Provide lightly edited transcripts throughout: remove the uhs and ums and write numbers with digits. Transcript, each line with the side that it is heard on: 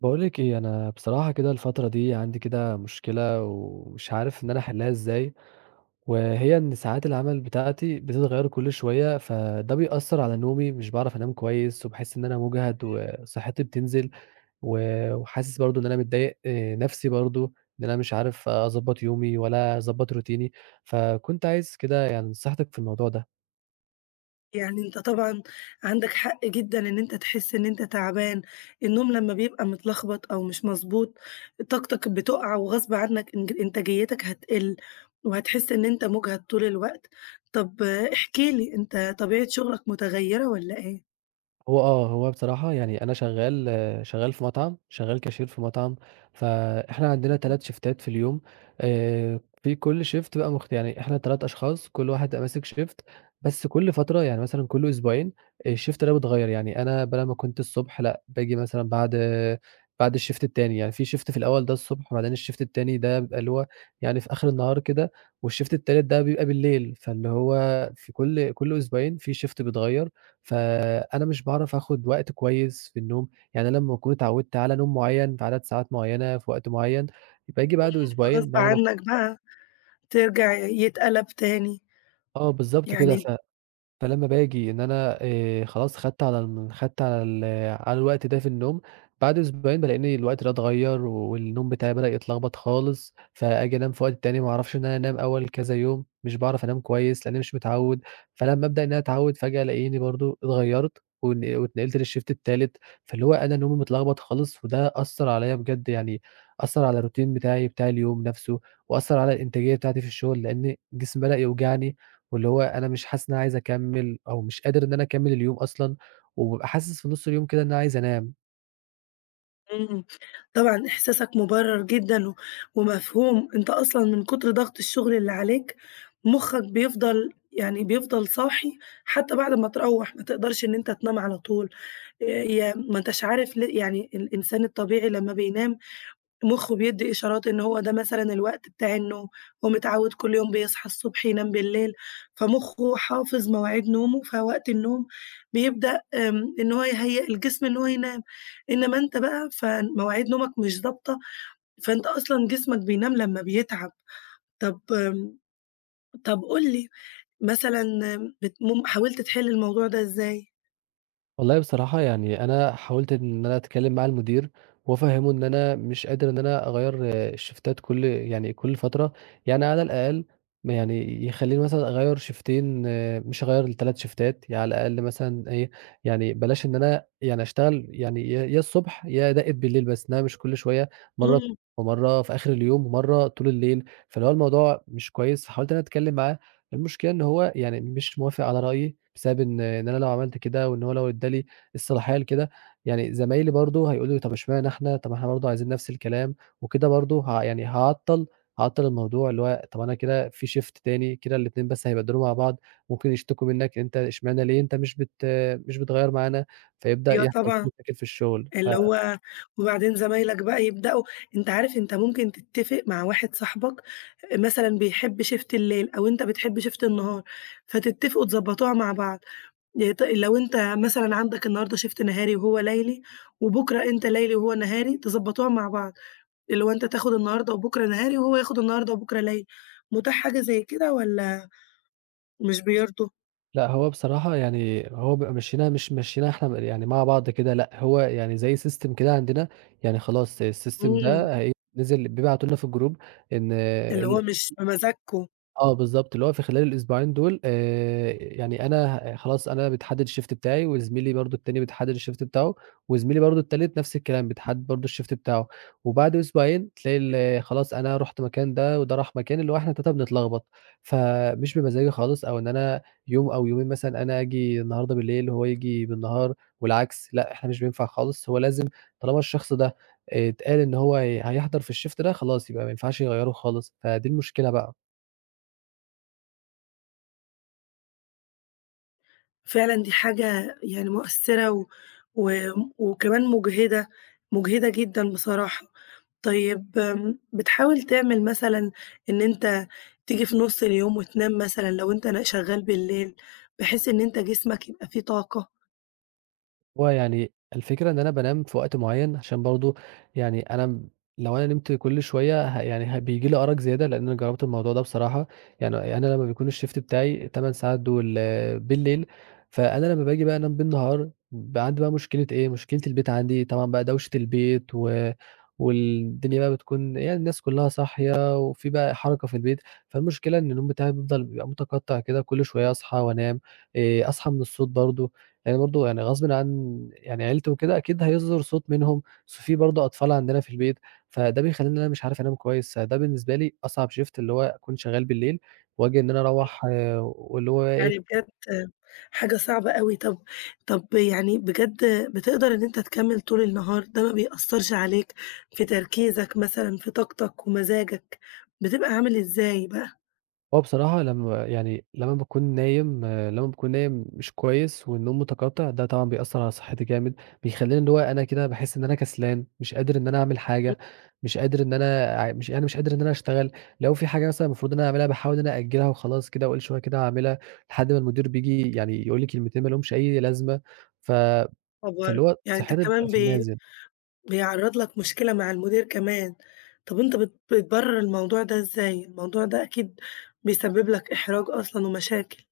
right: باقولِك إيه، أنا بصراحة كده الفترة دي عندي كده مشكلة ومش عارف إن أنا أحلّها إزاي، وهي إن ساعات العمل بتاعتي بتتغيّر كل شوية، فده بيأثّر على نومي، مش باعرف أنام كويس وباحس إن أنا مُجهَد وصحّتي بتنزل و وحاسس برضه إن أنا متضايق نَفْسي برضه، إن أنا مش عارف أضبّط يومي ولا أضبّط روتيني، فكنت عايز كده يعني نصيحتِك في الموضوع ده.
left: يعني أنت طبعًا عندك حق جدًا إن أنت تحس إن أنت تعبان. النوم لمّا بيبقى متلخبط أو مش مضبوط، طاقتك بتُقع وغصب عنك إنتاجيتك هتقل، وهتحس إن أنت مُجهد طول الوقت. طب احكِ لي، أنت طبيعة شغلك متغيّرة والّا إيه؟
right: هو بصراحة يعني أنا شغّال شغّال في مطعم، شغّال كاشير في مطعم، فإحنا عندنا
left: اهم.
right: 3 شيفتات في اليوم، في كل شيفت بقى مخت يعني إحنا 3 أشخاص كل واحد بيبقى ماسك شيفت، بس كل فترة يعني مثلًا كل أسبوعين الشيفت ده بيتغيّر، يعني أنا بدل ما كنت الصبح لأ، باجي مثلًا بعد الشيفت التاني، يعني في شيفت في الأول ده الصبح وبعدين الشيفت التاني ده بيبقى اللي هو يعني في آخر النهار كده، والشيفت التالت ده بيبقى بالليل، فاللي هو في كل أسبوعين في شيفت بيتغيّر. فأنا مش باعرف آخُد وقت كويس في النوم، يعني أنا لمّا أكون اتعوّدت على نوم معيّن في عدد ساعات معيّنة في وقت معيّن، باجي بعده
left: فغصب
right: أسبوعين بعد ما
left: عنك بقى ترجع يتقلب تاني.
right: آه بالضبط كده،
left: يعني
right: ف فلمّا باجي إن أنا خلاص خدت على الم خدت على ال على الوقت ده في النوم، بعد أسبوعين بالاقيني الوقت ده اتغيّر والنوم بتاعي بدأ يتلخبط خالص، فآجي أنام في وقت تاني ما اعرفش إن أنا أنام أول كذا يوم، مش باعرف أنام كويس لأنّي مش متعوّد، فلمّا أبدأ إن أنا أتعوّد فجأة الاقيني برضه اتغيّرت واتنقلت للشيفت التالت، فاللي هو أنا نومي متلخبط خالص وده أثّر عليّا بجد يعني أثّر على الروتين بتاعي بتاع اليوم نَفْسه وأثّر على الإنتاجية بتاعتي في الشغل، لإن جسمي بدأ يوجعني واللي هو أنا مش حاسس إن أنا عايز أكمّل أو مش قادر إن أنا أكمّل اليوم أصلًا، وبابقى حاسس في نُص اليوم كده إن أنا عايز أنام.
left: إمم، طبعًا إحساسك مُبرّر جدًا ومفهوم. أنت أصلًا من كتر ضغط الشغل اللي عليك مُخّك بيفضل صاحي حتى بعد ما تروّح، ما تقدرش إن أنت تنام على طول. يا ما أنتاش عارف يعني الإنسان الطبيعي لمّا بينام مُخّه بيدّي إشارات إن هو ده مثلًا الوقت بتاع النوم، هو متعوّد كل يوم بيصحى الصبح ينام بالليل، فمُخّه حافظ مواعيد نومه، فوقت النوم بيبدأ، إن هو يهيّأ الجسم إن هو ينام. إنّما أنت بقى فمواعيد نومك مش ضابطة، فأنت أصلًا جسمك بينام لمّا بيتعب. طب آمم، طب قُل لي مثلًا، أم، بت مم حاولت تحِل الموضوع ده إزاي؟
right: والله بصراحة يعني أنا حاولت إن أنا أتكلّم مع المدير، وأفهّمه إن أنا مش قادر إن أنا أغيّر الشيفتات كل يعني كل فترة، يعني على الأقل م يعني يخلّيني مثلًا أغيّر شيفتين مش هاغيّر ال3 شيفتات، يعني على الأقل مثلًا إيه، يعني بلاش إن أنا يعني أشتغل يعني يا الصبح يا دَقّة بالليل بس، إنّما مش كل شوية مرّة
left: إمم،
right: ومرّة في آخر اليوم ومرّة طول الليل، فاللي هو الموضوع مش كويس، فحاولت إن أنا أتكلّم معاه. المشكلة إن هو يعني مش موافق على رأيي، بسبب إن أنا لو عملت كده وإن هو لو ادّى لي الصلاحية لكده، يعني زمايلي برضه هيقولوا لي طب اشمعنى إحنا، طب إحنا برضه عايزين نفس الكلام، وكده برضه ه يعني هاعطّل الموضوع، اللي هو طب أنا كده في shift تاني، كده الاتنين بس هيبدّلوا مع بعض، ممكن يشتكوا منّك أنت اشمعنى ليه أنت مش بتغيّر معانا، فيبدأ
left: أيوه
right: يحصل في
left: طبعًا.
right: مشاكل في الشغل، ف
left: اللي هو وبعدين زمايلك بقى يبدأوا. أنت عارف أنت ممكن تتفق مع واحد صاحبك مثلًا بيحب شيفت الليل أو أنت بتحب شيفت النهار، فتتفقوا تضبطوها مع بعض. ي ط لو أنت مثلًا عندك النهارده شيفت نهاري وهو ليلي، وبكرة أنت ليلي وهو نهاري، تضبطوها مع بعض، اللي هو أنت تاخد النهارده وبكرة نهاري، وهو ياخد النهارده وبكرة ليلي. متاح حاجة زي كده والّا مش بيرضوا؟
right: لأ، هو بصراحة يعني هو بيبقى مشّيناها مش مشّيناها إحنا يعني مع بعض كده، لأ، هو يعني زي system كده عندنا، يعني خلاص الsystem
left: إمم،
right: ده هي نزل بيبعتوا لنا في الجروب إن
left: اللي
right: ال
left: هو مش بمزاجكم.
right: آه بالضبط، اللي هو في خلال الأسبوعين دول، يعني أنا ه خلاص أنا بتحدد الShift بتاعي وزميلي برضه التاني بيتحدد الShift بتاعه، وزميلي برضه التالت نفس الكلام بيتحدد برضه الShift بتاعه، وبعد أسبوعين تلاقي ال خلاص أنا رُحت مكان ده وده راح مكان، اللي هو إحنا ال3 بنتلخبط، فمش بمزاجي خالص أو إن أنا يوم أو يومين مثلًا أنا آجي النهارده بالليل وهو ييجي بالنهار والعكس، لأ إحنا مش بينفع خالص، هو لازم طالما الشخص ده اتقال إن هو هيحضر في الShift ده خلاص يبقى ما ينفعش يغيّره خالص، فدي المشكلة بقى.
left: فعلًا دي حاجة يعني مؤثّرة و و وكمان مُجهِدة، مُجهِدة جدًا بصراحة. طيب بتحاول تعمل مثلًا إن أنت تيجي في نُص اليوم وتنام مثلًا لو أنت شغّال بالليل، بحيث إن أنت جسمك يبقى فيه طاقة؟
right: هو يعني الفكرة إن أنا بانام في وقت معيّن، عشان برضه يعني أنا م لو أنا نمت كل شوية ه يعني ه بييجي لي أرق زيادة، لإن أنا جرّبت الموضوع ده بصراحة، يعني أنا لمّا بيكون الShift بتاعي ال8 ساعات دول بالليل، فأنا لمّا باجي بقى أنام بالنهار، بقى عندي بقى مشكلة إيه، مشكلة البيت عندي طبعًا بقى دوشة البيت و والدنيا بقى بتكون يعني الناس كلّها صاحية، وفي بقى حركة في البيت، فالمشكلة إن النوم بتاعي بيفضل بيبقى متقطّع كده، كل شوية أصحى وأنام، أصحى من الصوت برضه. لإن برضه يعني غصبٍ عن يعني عيلتي وكده أكيد هيصدر صوت منهم، ص في برضه أطفال عندنا في البيت، فده بيخلّيني إن أنا مش عارف أنام كويس، فده بالنسبة لي أصعب shift اللي هو أكون شغال بالليل وآجي إن أنا أروّح آه، واللي هو بقى
left: يعني
right: إيه،
left: بجد، حاجة صعبة أوي. طب يعني بجد، بتقدر إن أنت تكمّل طول النهار، ده ما بيأثّرش عليك في تركيزك مثلًا، في طاقتك ومزاجك، بتبقى عامل إزاي بقى؟
right: هو بصراحة لمّا يعني لمّا باكون نايم آه، لمّا باكون نايم مش كويس والنوم متقطع، ده طبعًا بيأثّر على صحّتي جامد، بيخلّيني اللي هو أنا كده باحس إن أنا كسلان، مش قادر إن أنا أعمل حاجة، مش قادر إن أنا ع مش يعني مش قادر إن أنا أشتغل، لو في حاجة مثلًا المفروض إن أنا أعملها باحاول إن أنا أأجّلها وخلاص كده وأقول شوية كده هاعملها، لحد ما المدير بييجي يعني يقول لي كلمتين ما لهمش أي لازمة، ف
left: خبر!
right: فاللي هو
left: يعني أنت
right: صحّتي بتبقى
left: كمان
right: في النازل.
left: بيعرّض لك مشكلة مع المدير كمان. طب أنت بتبرر الموضوع ده إزاي؟ الموضوع ده أكيد بيسبب لك إحراج أصلًا ومشاكل.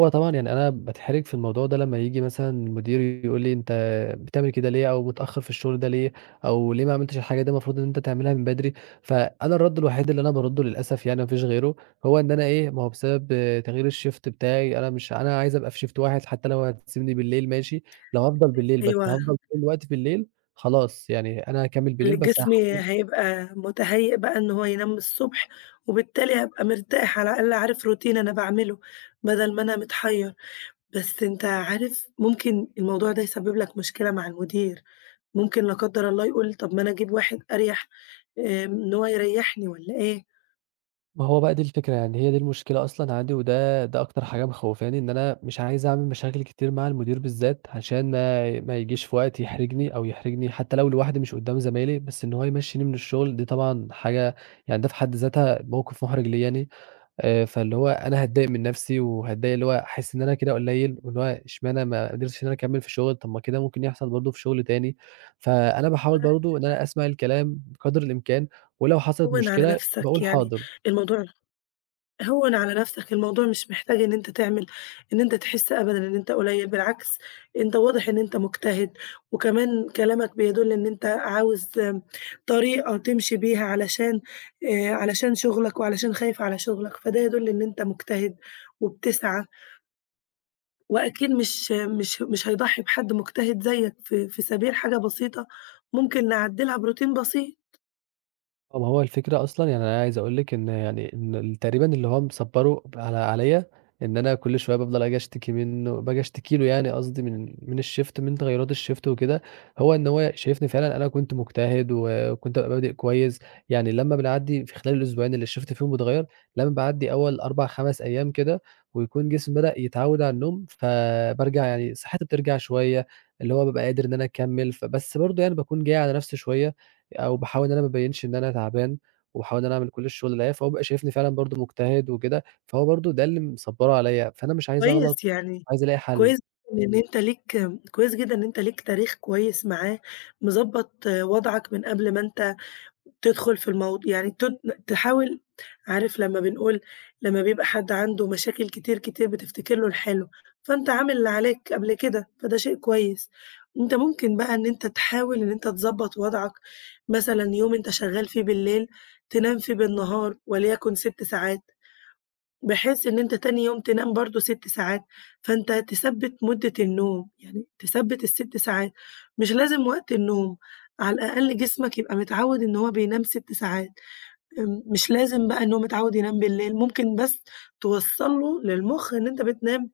right: هو طبعًا يعني أنا باتحرج في الموضوع ده لمّا ييجي مثلًا مديري يقول لي: "أنت بتعمل كده ليه؟ أو متأخّر في الشغل ده ليه؟ أو ليه ما عملتش الحاجة دي المفروض إن أنت تعملها من بدري؟" فأنا الرَد الوحيد اللي أنا بارُدّه للأسف يعني ما فيش غيره، هو إن أنا إيه، ما هو بسبب تغيير الShift بتاعي أنا مش أنا عايز أبقى في Shift واحد حتى لو هتسيبني بالليل ماشي، لو هافضل بالليل بس
left: أيوه،
right: هافضل طول الوقت بالليل خلاص، يعني أنا هاكمّل بالليل بس
left: الجسم
right: هاح
left: هيبقى متهيأ بقى إن هو ينام الصبح، وبالتالي هابقى مرتاح، على الأقل عارف روتين أنا باعمله، بدل ما أنا متحيّر. بس أنت عارف ممكن الموضوع ده يسبب لك مشكلة مع المدير، ممكن لا قدر الله يقول طب ما أنا أجيب واحد أريح، إن هو يريحني والّا إيه؟
right: ما هو بقى دي الفكرة، يعني هي دي المشكلة أصلًا عندي وده أكتر حاجة مخوّفاني، إن أنا مش عايز أعمل مشاكل كتير مع المدير بالذات، عشان ما يجيش في وقت يحرجني أو يحرجني حتى لو لوحدي مش قدّام زمايلي، بس إن هو يمشّيني من الشغل دي طبعًا حاجة يعني ده في حد ذاتها موقف محرج ليّا يعني، فاللي هو أنا هاتضايق من نَفْسي وهاتضايق اللي هو أحس إن أنا كده قليّل، واللي هو اشمعنى ما قدرتش إن أنا أكمّل في الشغل، طَب ما كده ممكن يحصل برضه في شغل تاني، فأنا باحاول برضه إن أنا أسمع الكلام بقدر الإمكان، ولو حصلت
left: هوّن على
right: مشكلة
left: نَفْسك،
right: باقول
left: يعني
right: حاضر.
left: الموضوع هوّن على نَفْسك. الموضوع مش محتاج إن أنت تحس أبدًا إن أنت قليّل، بالعكس أنت واضح إن أنت مجتهد، وكمان كلامك بيدُل إن أنت عاوز طريقة تمشي بيها علشان شُغلك وعلشان خايف على شُغلك، فده يدُل إن أنت مجتهد وبتسعى. وأكيد مش هيضحّي بحد مجتهد زيّك في سبيل حاجة بسيطة ممكن نعدّلها بروتين بسيط.
right: آه، ما هو الفكرة أصلًا يعني أنا عايز أقول لِك إن يعني إن ال تقريبًا اللي هو مصبّره على عليّا إن أنا كل شوية بافضل آجي أشتكي منه باجي أشتكي له يعني قصدي من الShift من تغيُّرات الShift وكده، هو إن هو شايفني فعلًا أنا كنت مجتهد وكنت بابقى بادئ كويس، يعني لمّا بنعدّي في خلال الأسبوعين اللي الShift فيهم بيتغيّر، لمّا باعدّي أول 4، 5 أيام كده ويكون جسمي بدأ يتعوّد على النوم، فبارجع يعني صحتي بترجع شوية، اللي هو بابقى قادر إن أنا أكمّل، فبس برضه يعني باكون جاي على نَفْسي شوية أو باحاول إن أنا ما أبيّنش إن أنا تعبان، وباحاول إن أنا أعمل كل الشغل اللي عليّا، فهو بيبقى شايفني فعلًا برضه مجتهد وكده، فهو برضه ده اللي مصبّره عليّا، فأنا مش عايز أغلط،
left: كويس يعني،
right: عايز ألاقي حل.
left: كويس جدًا إن أنت ليك كويس جدًا إن أنت ليك تاريخ كويس معاه، مضبّط وضعك من قبل ما أنت تدخل في الموض يعني تد تحاول. عارف لمّا بنقول لمّا بيبقى حد عنده مشاكل كتير، كتير بتفتكر له الحلو، فأنت عامل اللي عليك قبل كده، فده شيء كويس. أنت ممكن بقى إن أنت تحاول إن أنت تضبّط وضعك، مثلًا يوم أنت شغّال فيه بالليل تنام فيه بالنهار وليكن 6 ساعات. بحيث إن أنت تاني يوم تنام برضه 6 ساعات، فأنت تثبِّت مدة النوم، يعني تثبِّت ال6 ساعات، مش لازم وقت النوم، على الأقل جسمك يبقى متعوِّد إن هو بينام 6 ساعات. مش لازم بقى إن هو متعوِّد ينام بالليل، ممكن بس توصّل له للمُخ إن أنت بتنام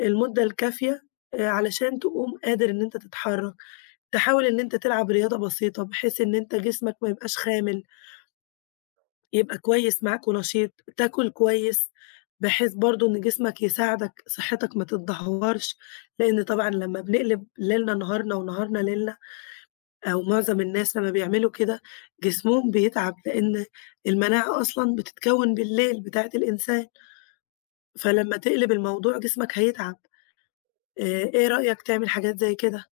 left: المدة الكافية، علشان تقوم قادر إن أنت تتحرّك، تحاول إن أنت تلعب رياضة بسيطة بحيث إن أنت جسمك ما يبقاش خامل، يبقى كويس معاك ونشيط، تاكل كويس، بحيث برضه إن جسمك يساعدك صحتك ما تتدهورش، لإن طبعًا لمّا بنقلب ليلنا نهارنا ونهارنا ليلنا، أو معظم الناس لمّا بيعملوا كده جسمهم بيتعب، لإن المناعة أصلًا بتتكوّن بالليل بتاعة الإنسان، فلمّا تقلب الموضوع جسمك هيتعب. آآ إيه رأيك تعمل حاجات زي كده؟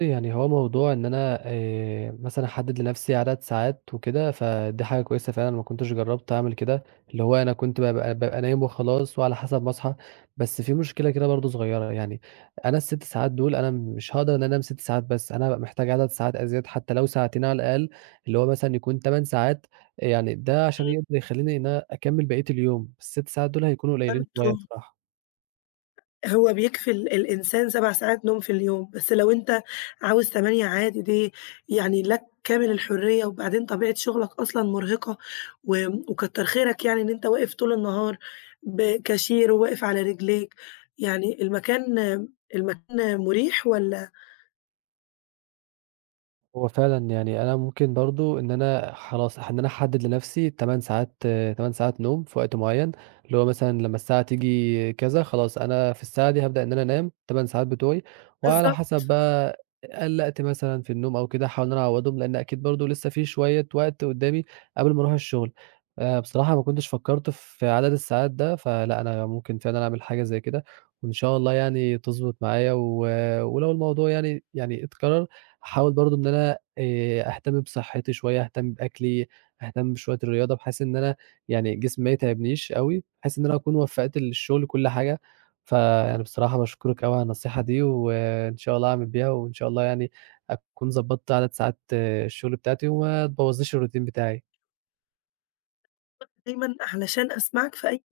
right: يعني هو موضوع إن أنا مثلًا أحدد لنفسي عدد ساعات وكده، فدي حاجة كويسة فعلًا ما كنتش جرّبت أعمل كده، اللي هو أنا كنت بابقى نايم وخلاص وعلى حسب ما أصحى، بس في مشكلة كده برضه صغيرة يعني، أنا ال6 ساعات دول أنا مش هاقدر إن أنا أنام 6 ساعات بس، أنا هابقى محتاج عدد ساعات أزيد حتى لو ساعتين على الأقل، اللي هو مثلًا يكون 8 ساعات، يعني ده عشان يقدر يخلّيني إن أنا أكمّل بقية اليوم، ال6 ساعات دول هيكونوا قليلين شوية
left: برضه،
right: بصراحة.
left: هو بيكفي الإنسان 7 ساعات نوم في اليوم، بس لو أنت عاوز 8 عادي دي يعني لك كامل الحرية. وبعدين طبيعة شغلك أصلًا مرهقة وكتر خيرك يعني إن أنت واقف طول النهار كاشير وواقف على رجليك. يعني المكان مُريح والّا؟
right: هو فعلًا يعني أنا ممكن برضه إن أنا خلاص إن أنا أحدد لنفسي 8 ساعات نوم في وقت معين، اللي هو مثلًا لمّا الساعة تيجي كذا خلاص أنا في الساعة دي هابدأ إن أنا أنام 8 ساعات بتوعي، وعلى
left: بالضبط.
right: حسب بقى قلّقت مثلًا في النوم أو كده أحاول إن أنا أعوّضهم، لإن أكيد برضه لسه في شوية وقت قدّامي قبل ما أروح الشغل. بصراحة ما كنتش فكّرت في عدد الساعات ده، فلأ أنا ممكن فعلًا أعمل حاجة زي كده، وإن شاء الله يعني تضبط معايا و ولو الموضوع يعني اتكرر هاحاول برضه إن أنا أهتم بصحّتي شوية، أهتم بأكلي، أهتم بشوية الرياضة، بحيث إن أنا يعني جسمي ما يتعبنيش أوي، بحيث إن أنا أكون وفّقت للشغل كل حاجة. فيعني بصراحة باشكرِك أوي على النصيحة دي، وإن شاء الله هاعمل بيها، وإن شاء الله يعني أكون ضبّطت عدد ساعات الشغل بتاعتي، وما تبوّظليش الroutine بتاعي.
left: دايمًا علشان أسمعك في أي